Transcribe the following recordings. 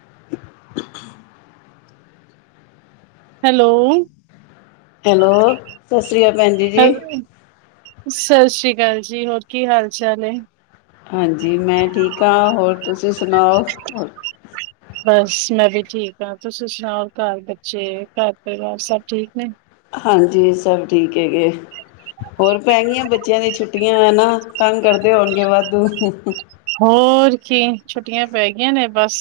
[unintelligible] Hello hello ਸਤਿ ਸ਼੍ਰੀ ਅਕਾਲ ਭੈਣ ਜੀ ਜੀ ਸਤਿ ਸ੍ਰੀ ਅਕਾਲ ਜੀ ਹੋਰ ਕੀ ਹਾਲ ਚਾਲ ਹੈ ਹਾਂਜੀ ਮੈਂ ਠੀਕ ਹਾਂ ਹੋਰ ਤੁਸੀਂ ਸੁਣ ਸੁਣਾਓ ਬਸ ਮੈਂ ਵੀ ਠੀਕ ਹਾਂ ਤੁਸੀਂ ਸੁਣਾਓ ਘਰ ਬੱਚੇ ਘਰ ਪਰਿਵਾਰ ਸਭ ਠੀਕ ਨੇ ਹਾਂਜੀ ਸਭ ਠੀਕ ਹੈਗੇ ਹੋਰ ਪੈ ਗੀਆਂ ਬੱਚਿਆਂ ਦੀ ਛੁੱਟੀਆਂ ਹੈ ਨਾ ਤੰਗ ਕਰਦੇ ਹੋਣਗੇ ਵਾਧੂ ਹੋਰ ਕੀ ਛੁੱਟੀਆਂ ਪੈ ਗਈਆਂ ਨੇ ਬਸ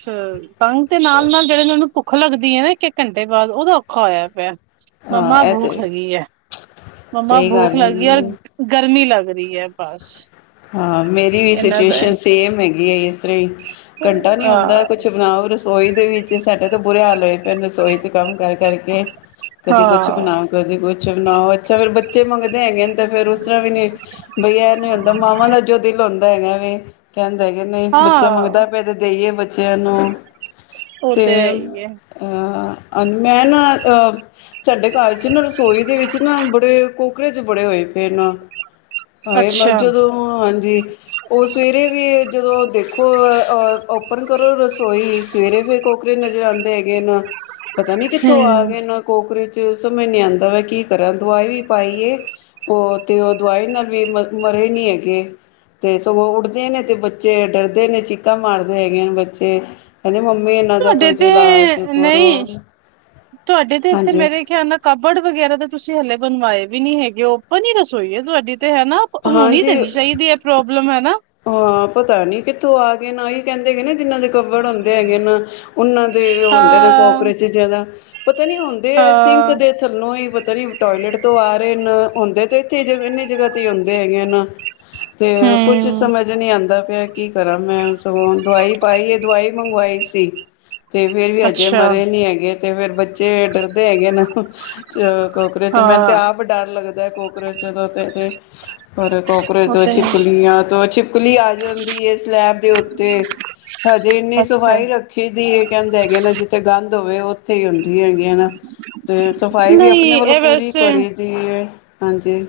ਤੰਗ ਤੇ ਨਾਲ ਜਿਹੜੇ ਨੇ ਉਹ ਨੂੰ ਭੁੱਖ ਲੱਗਦੀ ਹੈ ਨਾ ਇੱਕ ਇੱਕ ਘੰਟੇ ਬਾਅਦ ਉਹਦਾ ਔਖਾ ਹੋਇਆ ਪਿਆ ਹਾਂ ਮੰਮਾ ਇਹ ਭੂਖ ਤੇ ਲਗੀ ਹੈ ਮੰਮਾ ਸਹੀ ਭੂਖ ਗੱਲ ਲੱਗੀ ਹੈਗੀ ਔਰ ਹੈ। ਗਰਮੀ ਲੱਗ ਕਰਰੀ ਹੈ ਬਸ ਹਾਂ ਮੇਰੀ ਵੀ ਇਹਨਾਂ ਦਾ ਹੈ। ਸਿਚੁਏਸ਼ਨ ਸੇਮ ਹੈਗੀ ਆ ਇਸ ਤਰ੍ਹਾਂ ਹੀ ਘੰਟਾ ਨੀ ਹੁੰਦਾ ਹਾਂ, ਕੁਛ ਬਣਾਓ ਰੋਈ ਦੇ ਵਿੱਚ ਸਾਡੇ ਤਾਂ ਬੁਰੇ ਹਾਲ ਹੋਏ ਭੈ ਰਸੋਈ 'ਚ ਕੰਮ ਕਰ ਕਰਕੇ ਕਦੇ ਕੁਛ ਹਾਂ, ਬਣਾਓ ਕਦੇ ਕੁਛ ਅੱਛ ਬਣਾਓ ਅੱਛਾ ਫੇਿਰ ਬੱਚੇ ਮੰਗਦੇ ਹੈਗੇ ਨੇ ਤੇ ਫੇਰ ਉਸ ਤਰ੍ਹਾਂ ਵੀ ਨ ਬਈ ਇਹ ਨੀ ਮਾਂਵਾਂ ਦਾ ਜੋ ਦਿਲ ਹੁੰਦਾ ਹੈਗਾ ਵੀ ਕਹਿੰ ਹੈਗ ਨੇ ਬੱਚਾ ਹਾਂ। ਮੰਗਦਾ ਪਏ ਤੇ ਦੇਈਏ ਜਨੂੰ ਉਹ ਤੇ ਹੈ ਹੀ ਹੈ, ਹਾਂਜੀ ਮੈਂ ਨਾ ਅਹ ਸਾਡੇ ਘਰ ਚ ਨਾ ਰਸੋਈ ਦੇ ਵਿੱਚ ਨਾ ਬੜੇ ਕੋਕਰੇਜ ਬੜੇ ਹੋਏ ਪਏ ਨਾ ਹਾਂ ਇਹ ਬ ਅੱਛਾ, ਜਦੋਂ ਹਾਂਜੀ ਉਹ ਸਵੇਰੇ ਵੀ ਜਦੋਂ ਦੇਖੋ ਬੰਦ ਕਰੋ ਰਸੋਈ ਸਵੇਰੇ ਫੇਰ ਕੋਕਰੇ ਨਜ਼ਰ ਆਉਂਦੇ ਹੈਗੇ ਨਾ ਪਤਾ ਨ ਕਿੱਥੋਂ ਆ ਹੂੰ, ਗਏ ਨੇ ਕੋਕਰੇਜ ਉਹ ਸਮਝ ਨੀ ਆਉਂਦਾ ਮੈਂ ਕੀ ਕਰਾਂ ਦਵਾਈ ਵੀ ਪਾਈ ਉਹ ਤੇ ਉਹ ਦਵਾਈ ਨਾਲ ਵੀ ਮਰ ਮਰੇ ਨੀ ਹੈਗੇ ਤੇ ਸਗੋਂ ਉੱਡਦੇ ਨੇ ਤੇ ਬੱਚੇ ਡਰਦੇ ਨੇ ਚੀਕਾਂ ਮਾਰਦੇ ਹੈਗੇੀਆਂ ਨੇ ਬੱਚੇ ਕਹਿੰਦੇ ਮੰਮੀ ਇਹਨਾਂ ਦਾ ਤੁਹਾਡੇ ਕੋਈ ਤੇ ਇਲਾਜ ਕਰੋ ਨਹੀਂ ਤੁਹਾਡੇ ਤੇ ਇੱਥੇ ਹਾਂਜੀ ਮੇਰੇ ਖਿਆਲ ਨਾਲ ਕਬੜ ਵਗੈਰਾ ਦਾ ਤੁਸੀਂ ਹਲੇ ਬਣਵਾਏ ਵੀ ਨੀ ਹੈਗੇ ਓਪਨ ਹੀ ਰਸੋਈ ਏ ਤੁਹਾਡੀ ਤੇ। ਹਨਾ ਹੋਣੀ ਹਾਂਜੀ ਦੇਣੀ ਚਾਹੀਦੀ ਇਹ ਪ੍ਰੋਬਲਮ ਹੈ ਨਾ ਹਾਂ ਪਤਾ ਨੀ ਕਿੱਥੋਂ ਆ ਗਏ ਨੇ ਉਹੀ ਕਹਿੰਦੇ ਗੇ ਨੇ ਜਿਹਨਾਂ ਦੇ ਕੱਬੜ ਹੁੰਦੇ ਹੈਗੇ ਨ, ਉਹਨਾਂ ਦੇ ਹੁੰਦੇ ਨੇ ਹਾਂ ਕੋਕਰੇ ਚ ਜਿਆਦਾ ਪਤਾ ਨੀ ਹੁੰਦੇ ਹੈ, ਸਿੰਕ ਹਾਂ ਦੇ ਥੱਲੋਂ ਹੀ ਪਤਾ ਨੀ ਟੋਇਲੇਟ ਤੋਂ ਆ ਰਹੇ ਨ ਹੁੰਦੇ ਤੇ ਇਥੇ ਇੰਨੀ ਜਗ੍ਹਾ ਤੇ ਹੁੰਦੇ ਹੈਗੇ ਨਾ ਤੇ ਕੁਛ ਹਮ ਸਮਝ ਨਹੀਂੀ ਆਉਂਦਾ। ਕੀ ਕਰਾਂ ਮੈਂ ਸਗੋਂ ਦਵਾਈ ਪਾਈ ਇਹ ਦਵਾਈ ਮੰਗਵਾਈ ਸੀ ਅਤੇ ਫਿਰ ਵੀ ਅਜੇ ਅੱਛਾ ਮਰੇ ਨਹੀਂ ਹੈਗੇ ਤੇ ਫੇਿਰ ਬੱਚੇ ਡਰਦੇ ਹੈਗੇ ਨੇ ਚ ਕੋਕਰੋਚ ਤੋਂ ਮੈਨੂੰ ਤੇ ਹਾਂ ਆਪ ਡਰ ਲੱਗਦਾ ਕਕਰੋਚ ਜਦੋਂ ਤੇ ਥੇ ਅੱਛ ਪਰਰ ਕਕਰੋਚ ਉਹ ਤੋਂ ਤੇ ਹੈ ਛਿਪਕਲੀਆਂ ਤੋਂ ਅੱਛੀ ਛਿਪਚਕਲੀ ਆ ਜਾਂਦੀ ਹੈ ਸਲੈਬ ਦੇ ਉੱਤੇ ਹਜੇ ਇੰਨੀ ਅੱਛਾ ਸਫ਼ਾਈ ਰੱਖੀ ਦੀ ਹੈ ਕਹਿੰਦੇ ਹੈਗੇ ਨਾ ਜਿੱਥੇ ਗੰਦ ਹੋਵੇ ਉੱਥੇ ਹੀ ਹੁੰਦੀ ਹੈਗੀ ਨਾ ਤੇ ਸਫ਼ਾਈ ਵੀ ਆਪਣੇ ਵੱਲੋਂ ਪੂਰੀ ਕਰੀ ਦੀ ਏ।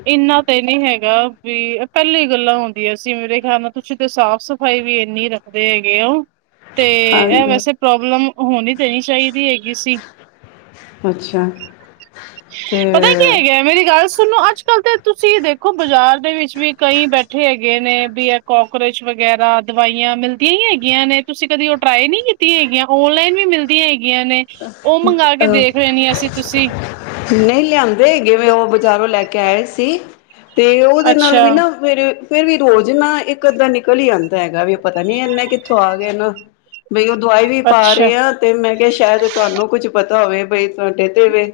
ਇਨਾ ਤੇ ਨਹੀਂੀ ਹੈਗਾ ਹੈ ਵੀ ਪਹਿਲੀ ਗੱਲਾਂ ਹੁੰਦੀਆਂ ਸੀ ਮੇਰੇ ਖਿਆਲ ਨਾਲ ਤੁਸੀਂ ਤੇ ਸਾਫ਼ ਸਫ਼ਾਈ ਵੀ ਇੰਨੀ ਰੱਖਦੇ ਹੈਗੇ ਹੋ ਤੇ ਇਹ ਹਾਂਜੀ ਵੈਸੇ ਪ੍ਰੋਬਲਮ ਹੋਣੀ ਤੇ ਨਹੀਂ ਦੇਣੀ ਚਾਹੀਦੀ ਹੈਗੀ ਸੀ ਅੱਛਾ ਤੇ ਪਤਾ ਕੀ ਹੈਗਾ ਮੇਰੀ ਗੱਲ ਸੁਣੋ ਅੱਜ ਤੁਸੀਂ ਦੇਖੋ ਬਾਜ਼ਾਰ ਦੇ ਵਿੱਚ ਵੀ ਕਈ ਬੈਠੇ ਹੈਗੇ ਨੇ ਵੀ ਇਹ ਕੋਕਰੋਚ ਵਗੈਰਾ ਦਵਾਈਆਂ ਮਿਲਦੀਆਂ ਹੀ ਹੈਗੀਆਂ ਨੇ ਤੁਸੀਂ ਕਦੀ ਉਹ ਟਰਾਈ ਨਹੀਂ ਕੀਤੀਆਂ ਹੈਗੀਆਂ ਔਨਲਾਈਨ ਵੀ ਮਿਲਦੀਆਂ ਹੈਗੀਆਂ ਹੈਗੀਆਂ ਨੇ ਉਹ ਮੰਗ ਕੇ ਅਹ ਦੇਖ ਰਹੇਣੀਆਂ ਸੀ ਤੁਸੀਂ ਨਹੀਂ ਲਿਆਂਦੇ ਹੈਗੇ ਵੇਂ ਉਹ ਬਜ਼ਾਰੋਂ ਲੈ ਕੇ ਆਏ ਸੀ ਤੇ ਉਹਦੇ ਨਾਲ ਵੀ ਅੱਛਾ ਨਾ ਫੇਿਰ ਫੇਰ ਵੀ ਰੋਜ਼ ਨਾ ਇੱਕ ਅੱਧਾ ਨਿਕਲ ਹੀ ਆਦਾ ਹੈਗਾ ਵੀ ਪਤਾ ਨੀ ਇਨੇ ਕਿੱਥੋਂ ਆ ਗ ਨਾ ਬਈ ਉਹ ਦਵਾਈ ਵੀ ਪਾ ਅੱਛਾ ਰਹੇ ਹਾਂ ਤੇ ਮੈਂ ਕਿਹਾ ਤੇ ਤੁਹਾਨੂੰ ਕੁੱਛ ਪਤਾ ਹੋਵੇ ਬਈ ਤੁਹਾਡੇ ਤੇਵੇ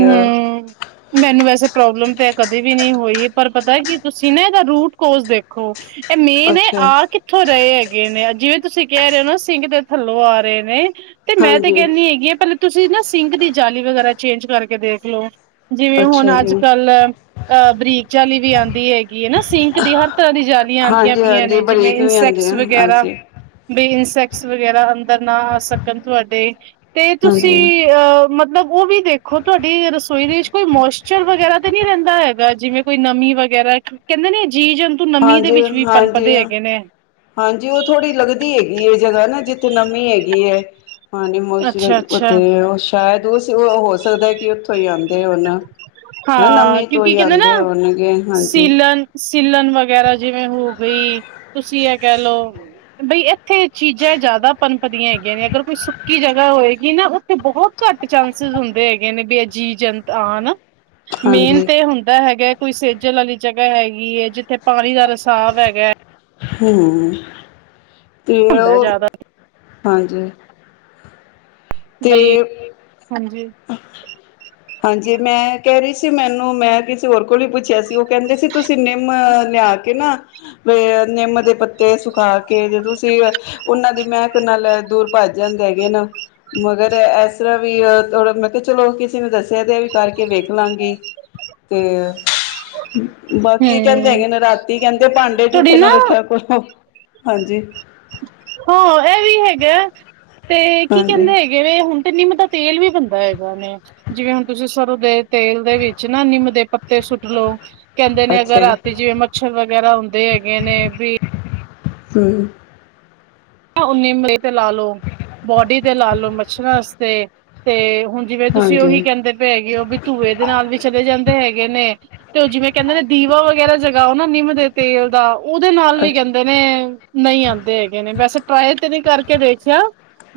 ਹਮ ਮੈਨੂੰ ਵੈਸੇ ਪ੍ਰੋਬਲਮ ਤੇ ਕਦੇ ਵੀ ਨਹੀਂ ਹੋਈ ਪਰ ਪਤਾ ਕੀ ਤੁਸੀਂ ਨਾ ਇਹਦਾ ਰੂਟ ਕੋਜ਼ ਦੇਖੋ ਇਹ ਮੇਨ ਹੈ ਅੱਛਾ ਆਹ ਕਿੱਥੋਂ ਰਹੇ ਹੈਗੇ ਨੇ ਜਿਵੇਂ ਤੁਸੀਂ ਕਹਿ ਰਹੇ ਹੋ ਨਾ ਸਿੰਕ ਦੇ ਥੱਲੋਂ ਆ ਰਹੇ ਨੇ ਤੇ ਮੈਂ ਤੇ ਹਾਂਜੀ ਕਹਿੰਦੀ ਹੈਗੀ ਆ ਪਹਿਲਾਂ ਤੁਸੀਂ ਨਾ ਸਿੰਕ ਦੀ ਜਾਲੀ ਵਗੈਰਾ ਚੇਂਜ ਕਰਕੇ ਕੇ ਦੇਖਲੋ ਜਿਵੇਂ ਹੁਣ ਅੱਛਾ ਅੱਜ ਜੀ। ਕੱਲ ਅਹ ਬਰੀਕ ਜਾਲੀ ਵੀ ਆਉਂਦੀ ਹੈਗੀ ਹੈ ਨਾ ਸਿੰਕ ਦੀ ਹਰ ਤਰ੍ਹਾਂ ਦੀ ਜਾਲੀਆਂ ਆਉਂਦੀਆਂ ਪਈਆਂ ਹਾਂਜੀ-ਹਾਂਜੀ ਨੇ ਜਿਵੇਂ ਬਰੀਕ ਵੀ ਆਂਦੇ ਇਨਸੈਕਟਸ ਆ ਵਗੈਰਾ ਹਾਂਜੀ-ਹਾਂਜੀ। ਬੇਇਨਸੈਕਟ ਸ ਵਗੈਰਾ ਅੰਦਰ ਨਾ ਆ ਸਕਣ ਤੁਆਡੇ ਤੇ ਤੁਸੀਂ ਅਹ ਮਤਲਬ ਉਹ ਵੀ ਦੇਖੋ ਦੇਖੋ ਤੁਹਾਡੀ ਰਸੋਈ ਦੇ ਵਿੱਚ ਕੋਈ ਮੋਸਚਰ ਵਗੈਰਾ ਤਾਂ ਨ੍ਹੀਂ ਰਹਿੰਦਾ ਹੈਗਾ ਜਿਵੇਂ ਕੋਈ ਨਮੀ ਵਗੈਰਾ ਕਹਿੰਦੇ ਨੇ ਜੀ ਜੰਤੂ ਨਮੀ ਦੇ ਵਿੱਚ ਵੀ ਪਨਪਦੇ ਹਾਂਜੀ-ਹਾਂਜੀ ਹੈਗੇ ਨੇ ਹਾਂਜੀ ਉਹ ਥੋੜ੍ਹੀ ਲੱਗਦੀ ਹੈਗੀ ਇਹ ਜਗ੍ਹਾ ਨਾ ਜਿੱਥੇ ਨਮੀ ਹੈਗੀ ਐ। ਪਾਣੀ ਅੱਛਾ ਮੋਸਚਰਾਇਜ ਅੱਛਾ ਉੱਥੇ ਆੱਛ ਸ਼ਾਇਦ ਉਸ ਹੋ ਸਕਦਾ ਕਿ ਉੱਥੋਂ ਹੀ ਆਉਣ [inaudible] ਹਾਂ ਕਿਉਂਕਿ ਹੀ ਕਹਿੰਦੇ ਨਾ ਆਉਂਦੇ ਹੋਣਗੇ ਹਾਂਜੀ ਸੀਲਣ ਸੀਲਣ ਵਗੈਰਾ ਜਿਵੇਂ ਹੋ ਵਈ ਤੁਸੀਂ ਇਹ ਕਹਿ ਲੋ ਬਈ ਇ ਇੱਥੇ ਚੀਜ਼ਾਂ ਜ਼ਿਆਦਾ ਪਨਪਦੀਆਂ ਹੈਗੀਆਂ ਨੇ ਅਗਰ ਕੋਈ ਸੁ ਕੀ ਜਗ੍ਹਾ ਹੋਏਗੀ ਨਾ ਉੱਥੇ ਬਹੁਤ ਘੱਟ ਚਾਂਸਿਸ ਹੁੰਦੇ ਹੈਗੇ ਨੇ ਵੀ ਬੀਏ ਜੀ ਜਨ ਆਨ ਮੇਨ ਹਾਂਜੀ ਤੇ ਇਹ ਹੁੰਦਾ ਹੈਗਾ ਕੋਈ ਸੇਜਲ ਵਾਲੀ ਜਗ੍ਹਾ ਹੈਗੀ ਐਂ, ਜਿੱਥੇ ਪਾਣੀ ਦਾ ਰਸਾਵ ਹੈਗਾ। ਹਂ। ਤੇ ਹੁੰਦਾ ਉਹ ਜ਼ਿਆਦਾ ਹਾਂਜੀ। ਤੇ ਬਈ ਹਾਂਜੀ ਹਾਂਜੀ ਮੈਂ ਕਹਿ ਰਹੀ ਸੀ ਮੈਨੂੰ ਮੈਂ ਕਿਸੇ ਹੋਰ ਕੋਲ ਹੀ ਪੁੱਛਿਆ ਸੀ ਉਹ ਕਹਿੰਦੇ ਸੀ ਤੁਸੀਂ ਨਿਮੰ ਲਿਆ ਕੇ ਨਾ ਬ ਨਿੰਮ ਦੇ ਪੱਤੇ ਸੁਖਾ ਕੇ ਜੇ ਤੁਸੀਂ ਉਹਨਾਂ ਦੀ ਮਹਿਕ ਨਾਲ ਦੂਰ ਭੱਜ ਜਾਂਦੇ ਹੈਗੇ ਨਾ ਮਗਰ ਇਸ ਤਰ੍ਹਾਂ ਵੀ ਥੋੜਾ ਮੈਂ ਕਿਹਾ ਚਲੋ ਕਿਸੇ ਨੇ ਦੱਸਿਆ ਤੇ ਵੀ ਕਰਕੇ ਵੇਖ ਲਾਂਗੀ ਤੇ ਬਾਕੀ ਕਹਿੰਦੇ ਹੂੰ, ਹੈਗੇ ਨੇ ਰਾਤੀ ਕਹਿੰਦੇ ਭਾਂਡੇ ਝੂਠੇ ਨਾ ਰੱਖਿਆ ਕਰੋ। ਹਾਂਜੀ। ਹਾਂ ਇਹ ਵੀ ਹੈਗਾ। ਤੇ ਕੀ ਹਾਂਜੀ ਕਹਿੰਦੇ ਹੈਗੇ ਵੀ ਹੁਣ ਤੇ ਨਿੰਮ ਦਾ ਤੇਲ ਵੀ ਬਣਦਾ ਹੈਗਾ ਵੇ ਜਿਵੇਂ ਹੁਣ ਤੁਸੀਂ ਸਰੋਂ ਦੇ ਤੇਲ ਦੇ ਵਿੱਚ ਨਾ ਨਿੰਮ ਦੇ ਪੱਤੇ ਸੁੱਟ ਲੋੋ, ਕਹਿੰਦੇ ਨੇ ਅਗਰ ਅੱਛਾ ਜੀ ਰਾਤੀ ਜਿਵੇਂ ਮੱਛਰ ਵਗੈਰਾ ਹੁੰਦੇ ਹੈਗੇ ਨੇ ਵੀ ਹਂ। ਓਨੇ ਮੇ ਤੇ ਲਾ ਲੋ ਬੋਡੀ ਤੇ ਲਾ ਲੋ ਮੱਛਰਾਂ ਆਸਤੇ ਤੇ ਤੇ ਹੁਣ ਜਿਵੇਂ ਤੁਸੀਂ ਉਹੀ ਹਾਂਜੀ ਕਹਿੰਦੇ ਪਏ ਹੈਗੇ ਹੋ ਵੀ ਧੂਏ ਦੇ ਨਾਲ ਵੀ ਚਲੇ ਜਾਂਦੇ ਹੈਗੇ ਨੇ। ਤੇ ਉਹ ਜਿਵੇਂ ਕਹਿੰਦੇ ਨੇ ਦੀਵਾ ਵਗੈਰਾ ਜਗਾਓ ਨਾ ਨਿੰਮ ਦੇ ਤੇਲ ਦਾ ਉਹਦੇ ਨਾਲ ਵੀ ਅੱਛਾ ਕੈਂਦੇ ਨੇ ਨਈ ਆਂਦੇ ਹੈਗੇ ਨੇ ਵੈਸੇ ਟਰਾਏ ਤੇ ਨੀ ਕਰਕੇ ਦੇਖਿਆ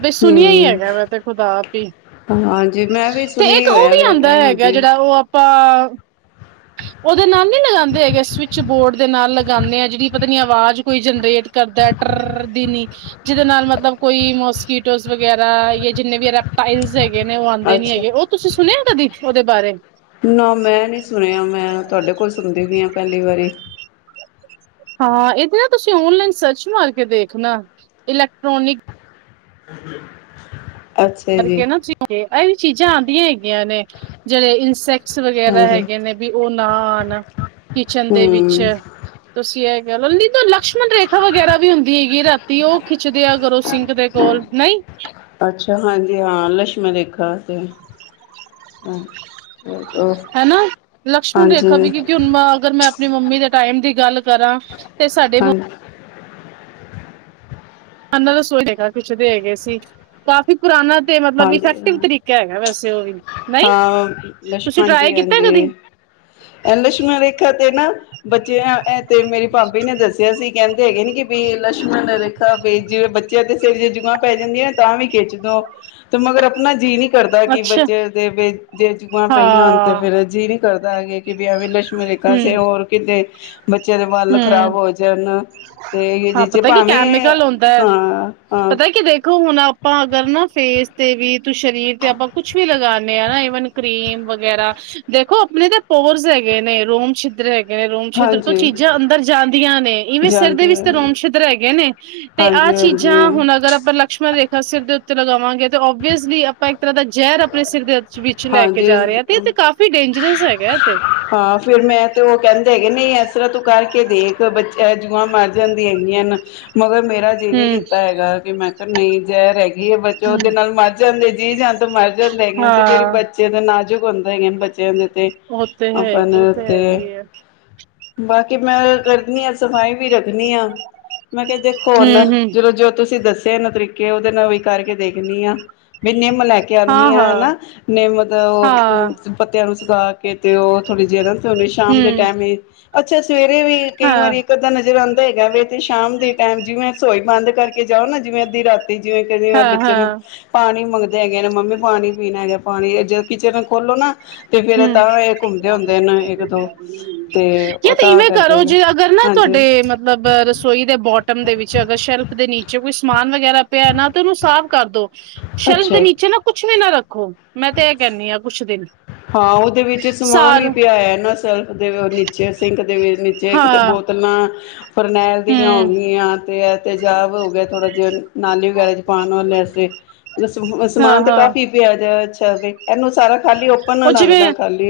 ਵੀ ਸੁਣਿਆ ਹੀ ਹਮ ਹੈਗਾ, ਮੈਂ ਤੇ ਖੁਦ ਆਪ ਹੀ ਹਾਂਜੀ ਮੈਂ ਵੀ ਤੇ ਸੁਣਿਆ ਇੱਕ ਹੀ ਉਹ ਹੋਇਆ ਵੀ ਆਉਂਦਾ ਵੇ ਹੈਗਾ ਹਾਂਜੀ ਜਿਹੜਾ ਉਹ ਆਪ- ਹਾਂ, ਉਹਦੇ ਨਾਲ ਨੀ ਲਗਾਂਦੇ ਹੈਗੇ ਸਵਿਚ ਬੋਰਡ ਦੇ ਨਾਲ ਲਗਾਂਦੇ ਆ, ਜਿਹੜੀ ਪਤਾ ਨੀ ਆਵਾਜ਼ ਕੋਈ ਜਨਰੇਟ ਕਰਦਾ ਟਰਰ ਦੀ ਨੀ ਜਿਹਦੇ ਨਾਲ ਮਤਲਬ ਕੋਈ ਮੋਸਕੀਟੋਸ ਵਗੈਰਾ ਜਾਂ ਜਿੰਨੇ ਵੀ ਰੈਪਟਾਈਲ ਹੈਗੇ ਨੇ ਉਹ ਆਂਦੇ ਨੀ ਅੱਛਾ ਹੈਗੇ, ਉਹ ਤੁਸੀਂ ਸੁਣਿਆ ਕਦੀ ਉਹਦੇ ਬਾਰੇ ਨਾ ਮੈਂ ਨੀ ਸੁਣਿਆ ਮੈਂ ਤੁਹਾਡੇ ਕੋਲ ਸੁਣਦੀ ਵੀਈ ਹਾਂ ਪਹਿਲੀ ਵਾਰੀ ਹਾਂ, ਇਹਦੇ ਨਾ ਤੁਸੀਂ ਓਨਲਾਈਨ ਸਰਚ ਮਾਰ ਕੇ ਦੇਖ ਨਾ ਇਲੈਕਟ੍ਰੋਨਿਕ [unintelligible] ਜੀ ਕਰਕੇ ਨਾ ਤੁਸੀਂ ਇਹ ਵੀ ਚੀਜ਼ਾਂ ਆਂਦੀਆਂ ਹੈਗੀਆਂ ਨੇ, ਜਿਹੜੇ ਇਨਸੈਕਟਸ ਵਗੈਰਾ ਹਾਂਜੀ ਹੈਗੇ ਨੇ ਵੀ ਉਹ ਨਾ ਆਉਣ ਕਿਚਨ ਦੇ ਵਿੱਚ ਹਮ ਤੁਸੀਂ ਇਹ ਨਹੀਂ ਤਾਂ ਲਕਸ਼ਮਣ ਰੇਖਾ ਵਗੈਰਾ ਵੀ ਹੁੰਦੀ ਹੈਗੀ, ਰਾਤੀ ਉਹ ਖਿੱਚਦੇ ਆ ਕਰੋ ਸਿੰਘ ਦੇ ਕੋਲ ਨਹੀਂ ਅੱਛਾ, ਹਾਂਜੀ ਹਾਂ ਲਛਮਣ ਰੇਖਾ ਤੇ ਚਲੋ ਹੈਨਾ ਲਕਸ਼ਮਣ ਹਾਂਜੀ ਰੇਖਾ ਵੀ ਕਿਉਂਕਿ ਹੁਣ ਮੈਂ ਅਗਰ ਮੈਂ ਆਪਣੀ ਮੰਮੀ ਦੇ ਟਾਈਮ ਦੀ ਗੱਲ ਕਰਾਂ ਤੇ ਸਾਡੇ ਹਾਂ ਹੁ ਹਨਾਂ ਰਸੋਈ ਦੇਖ ਕੁਛ ਦੇ ਹੈਗੇ ਏ ਸੀ ਕਾਫ਼ੀ ਪੁਰਾਣਾ ਤੇ ਮਤਲਬ ਹਾਂਜੀ ਹਾਂ ਇਫੈਕਟਿਵ ਤਰੀਕਾ ਹੈਗਾ ਵੈਸੇ ਉਹ ਵੀ ਨਹੀਂ ਤੁਸੀਂ ਲਸ਼ਮਨ ਜੀ ਟਰਾਈ ਕੀਤਾ ਹਾਂਜੀ ਕਦੀ ਹਾਂਜੀ ਲਸ਼ਮਣ ਰੇਖਾ ਤੇ ਨਾ ਬੱਚਿਆਂ ਇਹ ਤੇ ਕਹਿੰਦੇ ਹੈਗੇ ਨੀ ਕਿ ਬ ਲਸ਼ਮਣ ਰੇਖਾ ਬ ਜਿਵੇਂ ਬੱਚਿਆਂ ਦੇ ਸਿਰ ਜੇ ਜੁਆਂ ਪੈ ਜਾਂਦੀਆਂ ਨਾ ਤਾਂ ਵੀ ਖਿੱਚਦੋ। ਤੇ ਮਗਰ ਆਪਣਾ ਜੀਅ ਨਹੀਂ ਕਰਦਾ ਕਿ ਅੱਛਾ ਬੱਚੇ ਦੇ ਜੇ ਜੂਆਂ ਪਈਆਂ ਹੋਣ ਤੇ ਹਾਂ ਫੇਰ ਜੀ ਵੀ ਕਰਦਾ ਹੈਗੇ ਕਿ ਬਆ ਵੀ ਲਸ਼ਮਣ ਰੇਖਾ ਹੂੰ ਸੇ ਹੋਰ ਕਿਤੇ ਬੱਚਿਆਂ ਦੇ ਵੱਲ ਖ਼ਰਾਬ ਹੂੰ ਹੋ ਜਾਣ ਤੇ ਹਾਂ ਜਿਹ ਚ ਪਤਾ ਕੀ ਭਾਵੇਂ ਕੈਮੀਕਲ ਹੁੰਦਾ ਹੈ, ਹਾਂ ਹਾਂ ਪਤਾ ਕੀ ਦੇਖੋ ਹੁਣ ਆਪਾਂ ਅਗਰ ਨਾ ਫੇਸ ਤੇ ਵੀ ਸਰੀਰ ਤੇ ਆਪਾਂ ਕੁੱਛ ਵੀ ਲਗਾਂਦੇ ਆਂ ਈਵਨ ਕਰੀਮ ਵਗੈਰਾ ਦੇਖੋ ਆਪਣੇ ਤਾਂ ਪੋਰਸ ਹੈਗੇ ਨੇ, ਰੋਮ ਛਿੱਦਰ ਹੈਗੇ ਜਿਵੇਂ ਰੂਮ ਛਿਦਰ ਤਾਂ ਨੀ ਹਾਂਜੀ ਚੀਜ਼ਾਂ ਅੰਦਰ ਜਾਂਦੀਆਂ ਨੇ ਇਵੇਂ ਸਿਰ ਦੇ ਜਾਂਦੇ ਵਿੱਚ ਆ ਤੇ ਰੋਮ ਛਿੱਦਰ ਹੈ ਗਏ ਨੇ ਤੇ ਆਹ ਹਾਂਜੀ ਚੀਜ਼ਾਂ ਹਾਂਜੀ ਹੁਣ ਅਗਰ ਆਪਾਂ ਲਕਸ਼ਮਣ ਰੇਖਾ ਸਿਰ ਦੇ ਉੱਤੇ ਲਗਾਵਾਂਗੇ ਤੇ ਓਬਅਸਲੀ ਆਪਾਂ ਇੱਕ ਤਰ੍ਹਾਂ ਦਾ ਜ਼ਹਿਰ ਆਪਣੇ ਸਿਰ ਦੇ ਉਤੇ ਹਾਂਜੀ, ਡੇਂਜਰਸ ਹੈਗਾ ਇਹ ਤੇ ਹਾਂ ਫਿਰ ਮੈਂ ਤੇ ਉਹ ਕਹਿੰਦੇ ਨਹੀਂ ਐਸ ਤਰਾਂ ਤੂੰ ਕਰਕੇ ਦੇਖ ਬੱਚਾ ਜੂਆਂ ਮਰ ਜਾਂਦੀਆਂ ਹੈਗੀਆਂ ਨੇ ਮਗਰ ਮੇਰੇ ਹਜੇ ਨਹੀ ਹੂੰ ਕੀਤਾ ਹੈਗਾ ਕਿ ਮੈਂ ਨਹੀਂ ਜਹਿਰ ਹ ਬਚੋ ਹੂੰ ਉਹਦੇ ਨਾਲ ਮਰ ਜਾਂਦੇ। ਇਹ ਜਲ ਮਰ ਜਾਂਦਾ ਹੇਗੇ ਤੇ ਮੇਰੀ ਹਾਂ ਬੱਚੇ ਦੇ ਨਾਲ ਜੋ ਹੁੰਦਾ ਹੈਗੇ ਬੱਚਿਆਂ ਦੇ ਤੇ ਉਹ ਤੇ ਆਪਾਂ ਹੈਗੇ, ਉਹ ਨੂੰ ਤਾਂ ਤੇ ਹੈਗੇ ਆ। ਬਾਕੀ ਮੈਂ ਕਰਦੀ ਹਾਂ ਸਫਾਈ ਵੀ ਰੱਖ ਨੀ ਆ ਮੈਂ ਕਿਹਾ ਦੇਖੋ ਹੁਣ ਹੂੰ ਹੂੰ ਜਦੋਂ ਜੋ ਤੁਸੀਂ ਦੱਸ ਤਿੰਨ ਤਰੀਕੇ ਉਹਦੇ ਨਾਲ ਵੀ ਕਰਕੇ ਦੇਖਣੀ ਆ। ਨੀਮ ਲੈ ਕੇ ਆਨੀ ਹਾਂ ਆ ਹਾਂ ਹਨਾ। ਨਿੰਮ ਦੇ ਹਾਂ ਉਹ ਪੱਤੇ ਨੂੰ ਸੁਗਾ ਕੇ ਤੇ ਉਹ ਥੋੜ੍ਹੀ ਜਿਹੀ ਤੇ ਹੂਨੇ ਸ਼ਾਮ ਦੇ ਹੂੰ ਟੈਮ ਅੱਛਾ ਅੱਛ ਸਵੇਰੇ ਵੀ ਕਈ ਹਾਂ ਵਾਰੀ ਇੱਕ ਅੱਧਾ ਨਜ਼ਰ ਆ ਹੈਗਾ ਵੀ ਤੇ ਸ਼ਾਮ ਦੇ ਟਾਈਮ ਜਿਵੇਂ ਰਸੋਈ ਬੰਦ ਕਰਕੇ ਜਾਓ ਨਾ ਜਿਵੇਂ ਅੱਧੀ ਰਾਤ ਜਿਵੇਂ ਕਹਿੰਦੇ ਆ ਹਾਂ ਬੱਚੇ ਨੂੰ ਹਾਂ ਪਾਣੀ ਮੰਗ ਦੇ ਹੈਗੇ ਨੇ ਮੰਮੀ ਪਾਣੀ ਪੀਣਾ ਹੈਗਾ। ਪਾਣੀ ਜੇ ਕਿਚਨ ਖੋਲੋ ਨਾ ਤੇ ਫੇਰ ਹਮ ਤਾਂ ਇਹ ਘੁੰਮਦੇ ਹੁੰਦੇ ਨੇ ਇੱਕ ਦੋ ਤੇ ਉਹ ਯ ਤੇ ਤਾਂ ਇਵੇਂ ਕਰਕੇ ਕਰੋ ਨੇ ਜੇ ਅਗਰ ਨਾ ਹਾਂਜੀ ਤੁਹਾਡੇ ਮਤਲਬ ਰਸੋਈ ਦੇ ਬੋਟਮ ਦੇ ਵਿੱਚ ਅਗਰ ਸ਼ੈਲਫ ਦੇ ਨੀਚੇ ਕੁਛ ਸਮਾਨ ਵ ਵਗੈਰਾ ਪਿਆ ਨਾ ਤੇ ਉਹਨੂੰ ਸਾਫ਼ ਕਰ ਦੋ ਸ਼ੈਲਫ ਦੇ ਅੱਛਾ ਨੀਚੇ ਨਾ ਕੁੱਛ ਵੀ ਨਾ ਰੱਖ ਖੋ। ਮੈਂ ਤੇ ਇਹ ਕਹਦੀ ਹਾਂ ਕੁਛ ਦਿਨ। ਹਾਂ ਉਹਦੇ ਵਿੱਚ ਸਮਾਨ ਵੀ ਸਾਰ ਪਇਆ ਹੋਇਆ ਨਾ ਸੈਲਫ ਦੇ ਨੀਚੇ ਸਿੰਕ [unintelligible] ਨੀਚੇ ਕਿਤੇ ਹਾਂ ਬੋਤਲਾਂ ਫਰਨੈਲ ਦੀਆਂ ਹੋ ਹੂੰ ਗਈਆਂ ਤੇ ਤੇਜਾਬ ਹੋ ਗਿਆ ਥੋੜਾ ਜਿਹਾ ਨਾਲੀ ਵਗੈਰਾ ਚ ਪਾਉਣ ਵਾਲੀਆ ਵਾਸਤੇ ਹਾਂ ਸਮਾਨ ਤੇ ਹਾਂ ਕਾਫ਼ੀ ਪਿਆ ਦੈ। [unintelligible] ਇਹਨੂੰ ਸਾਰਾ ਉਹ ਜਿਵੇਂ ਖਾਲੀ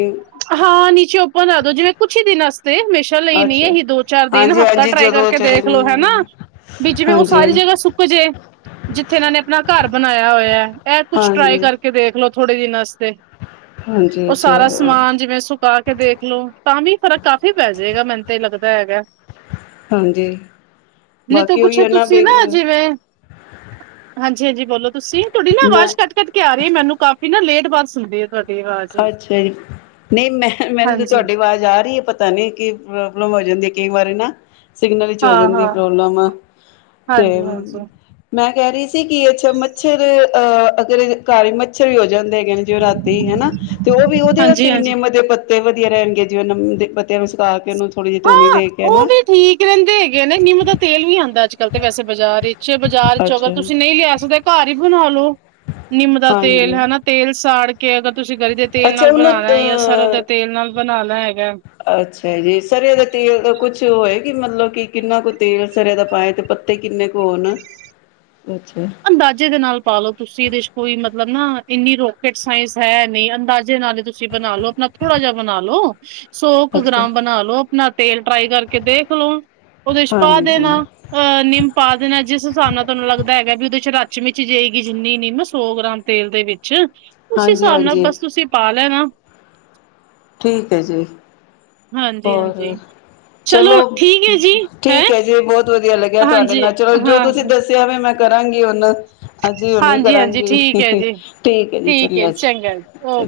ਹਾਂ ਨੀਚੇ ਓਪਨ ਆ ਦੋ ਜਿਵੇਂ ਕੁਛ ਹੀ ਦਿਨਾਂ ਤੇ ਹਮੇਸ਼ਾ ਲਈ ਨੀ ਅੱਛਾ ਅਸੀ ਦੋ ਚਾਰ ਦਿਨ ਹਾਂਜੀ ਹਫ਼ਤਾ ਹਾਂਜੀ ਟਰਾਈ ਜਦੋਂ ਕਰਕੇ ਚਲੇ ਦੇਖ ਲੋੋ ਹਨਾ ਵੀ ਜਿਵੇਂ ਉਹ ਹਾਂਜੀ ਸਾਰੀ ਜਗ੍ਹਾ ਸੁੱਕ ਜੇ ਜਿੱਥੇ ਇਹਨਾਂ ਨੇ ਆਪਣਾ ਘਰ ਬਣਾਇਆ ਹੋਇਆ ਇਹ ਕੁਛ ਟਰਾਈ ਹਾਂਜੀ ਕਰਕੇ ਦੇਖਲੋ ਥੋੜੇ ਦਿਨ ਵਾਸਤੇ ਹਾਂਜੀ ਉਹ ਸਾਰਾ ਚਲੋ ਸਮਾਨ ਜਿਵੇਂ ਸੁਕਾ ਕੇ ਦੇਖਲੋ ਤਾਂ ਵੀ ਫਰਕ ਕਾਫ਼ੀ ਪੈ ਜਾਵੇਗਾ ਮੈਨੂੰ ਤੇ ਲੱਗਦਾ ਹੈਗਾ ਹਾਂਜੀ ਨਹੀਂ ਤੇ ਬਾਕੀ ਕੁਛ ਉਹੀ ਹੈ ਬ ਤੁਸੀਂ ਨਾ ਜਿਵੇਂ ਹਾਂਜੀ ਹਾਂਜੀ ਬੋਲੋ ਤੁਸੀਂ ਤੁਹਾਡੀ ਨਾ ਆਵਾਜ਼ ਮੈਂ ਕੱਟ ਕੱਟ ਕੇ ਆ ਰਹੀ ਮੈਨੂੰ ਕਾਫੀ ਨਾ ਲੇਟ ਬਸ ਸੁਣਦੇ ਆ [unintelligible] ਅੱਛਾ ਜੀ ਨਹੀਂ ਮੈਂ ਮੈਨੂੰ ਹਾਂਜੀ ਤੁਹਾਡੀ ਆਵਾਜ਼ ਆ ਰਹੀ ਹੈ ਪਤਾ ਨੀ ਕੀ ਪ੍ਰੌਬਲਮ ਹੋ ਜਾਂਦੀ ਏ ਕਈ ਵਾਰੀ ਨਾ ਸਿਗਨਲ ਚ ਹੋ ਹਾਂ ਜਾਂਦੀ ਆ ਹਾਂ ਪ੍ਰੋਬਲਮ ਤੇ ਹਾਂਜੀ ਹਾਂਜੀ ਮੈਂ ਕਹਿ ਰਹੀ ਸੀ ਕਿ ਅੱਛਾ ਮੱਛਰ ਅਹ ਅਗਰ ਘਰ ਮੱਛਰ ਵੀ ਹੋ ਜਾਂ [unintelligible] ਰਾਤੀ ਹਨਾ ਤੇ ਉਹ ਵੀ ਉਹਦੇ ਵਾਸਤੇ ਹਾਂਜੀ ਵੀ ਹਾਂਜੀ ਨਿਮ ਦੇ ਪੱਤੇ ਵਧੀਆ ਰਹਿਣਗੇ ਜਿਵੇਂ ਨਿੰਮ ਦੇ ਪੱਤੇ ਸੁਕਾ ਉਹਨੂੰ ਥੋੜ੍ਹੀ ਜਿਹੀ ਧੂਣੀ ਹਾਂ ਦੇ ਕੇ ਉਹ ਨਾ ਵੀ ਠੀਕ ਰਹਿੰਦੇ ਹੈਗੇ ਆ ਨਾ ਨਿੰਮ ਦਾ ਤੇਲ ਵੀ ਆਉਂਦਾ ਅੱਜ ਕੱਲ੍ਹ ਤੇ ਵੈਸੇ ਬਾਜ਼ਾਰ ਵਿੱਚ ਬਾਜ਼ਾਰ ਚ ਅਗਰ ਅੱਛਾ ਤੁਸੀਂ ਨਹੀਂ ਲਿਆ ਸਕਦੇ ਘਰ ਹੀ ਬਣਾ ਲਓ ਨਿੰਮ ਦਾ ਤੇਲ ਹਾਂਜੀ ਹਨਾ ਤੇਲ ਸਾੜ ਕੇ ਕੇ ਅਗਰ ਤੁਸੀਂ ਗਰੀ ਦੇ ਤੇਲ ਨਾਲ ਅੱਛਾ ਉਹਨੂੰ ਬਣਾਉਣਾ ਹੈ ਜਾਂ ਸਰੋਂ ਦਾ ਅਹ ਤੇਲ ਨਾਲ ਬਣਾਣਾ ਹੈ ਅੱਛਾ ਜੀ ਗਰੀ ਦਾ ਤੇਲ ਦਾ ਕੁਛ ਕਿ ਮਤਲਬ ਕਿ ਕਿੰਨਾ ਕੁ ਤੇਲ ਸਰੇ ਦਾ ਪਾਏ ਤੇ ਪੱਤੇ ਕਿੰਨੇ ਕੁ ਹੋਣ ਅੱਛਾ ਅੰਦਾਜ਼ੇ ਦੇ ਨਾਲ ਪਾ ਲਓ ਤੁਸੀਂ ਇਹਦੇ ਚ ਕੋਈ ਮਤਲਬ ਨਾ ਇੰਨੀ ਰੋਕਟ ਸਾਇੰਸ ਹੈ ਨਹੀਂ ਅੰਦਾਜ਼ੇ ਨਾਲ ਹੀ ਤੁਸੀਂ ਬਣਾ ਲੋ ਆਪਣਾ ਥੋੜਾ ਜਿਹਾ ਬਣਾ ਲੋ ਸੌ ਕੁ ਅੱਛਾ ਗ੍ਰਾਮ ਬਣਾ ਲਓ ਆਪਣਾ ਤੇਲ ਟਰਾਈ ਕਰਕੇ ਦੇਖ ਲਓ ਉਹਦੇ ਚ ਪਾ ਹਾਂਜੀ ਦੇਣਾ ਅਹ ਨਿੰਮ ਪਾ ਦੇਣਾ ਜਿਸ ਹਿਸਾਬ ਨਾਲ ਤੁਹਾਨੂੰ ਲੱਗਦਾ ਹੈਗਾ ਵੀ ਰਚ ਮਿਚ ਜਾਏਗੀ ਜਿੰਨੀ ਨੀਮ ਸੌ ਗ੍ਰਾਮ ਤੇਲ ਦੇ ਵਿੱਚ ਉਸ ਹਾਂਜੀ ਹਿਸਾਬ ਨਾਲ ਹਾਂਜੀ ਬਸ ਤੁਸੀਂ ਪਾ [unintelligible] ਠੀਕ ਹੈ ਜੀ ਹਾਂਜੀ ਹਾਂਜੀ ਹੋਰ ਚਲੋ ਠੀਕ ਹੈ ਜੀ ਹੈਂ ਠੀਕ ਹੈ ਜੀ ਬਹੁਤ ਵਧੀਆ ਲੱਗਿਆ ਤੁਹਾਡੇ ਹਾਂਜੀ ਨਾਲ ਚਲੋ ਜੋ ਤੁਸੀਂ ਹਾਂ, ਦੱਸਿਆ ਹੋਵੇ ਮੈਂ ਕਰਾਂਗੇ ਉਹਨਾਂ ਹਾਂਜੀ ਉਹ ਨਹੀਂ ਹਾਂਜੀ-ਹਾਂਜੀ ਕਰਾਂਗੇ ਠੀਕ ਐ ਜੀ, ਠੀਕ ਹੈ ਜੀ ਚੰਗਾ ਜੀ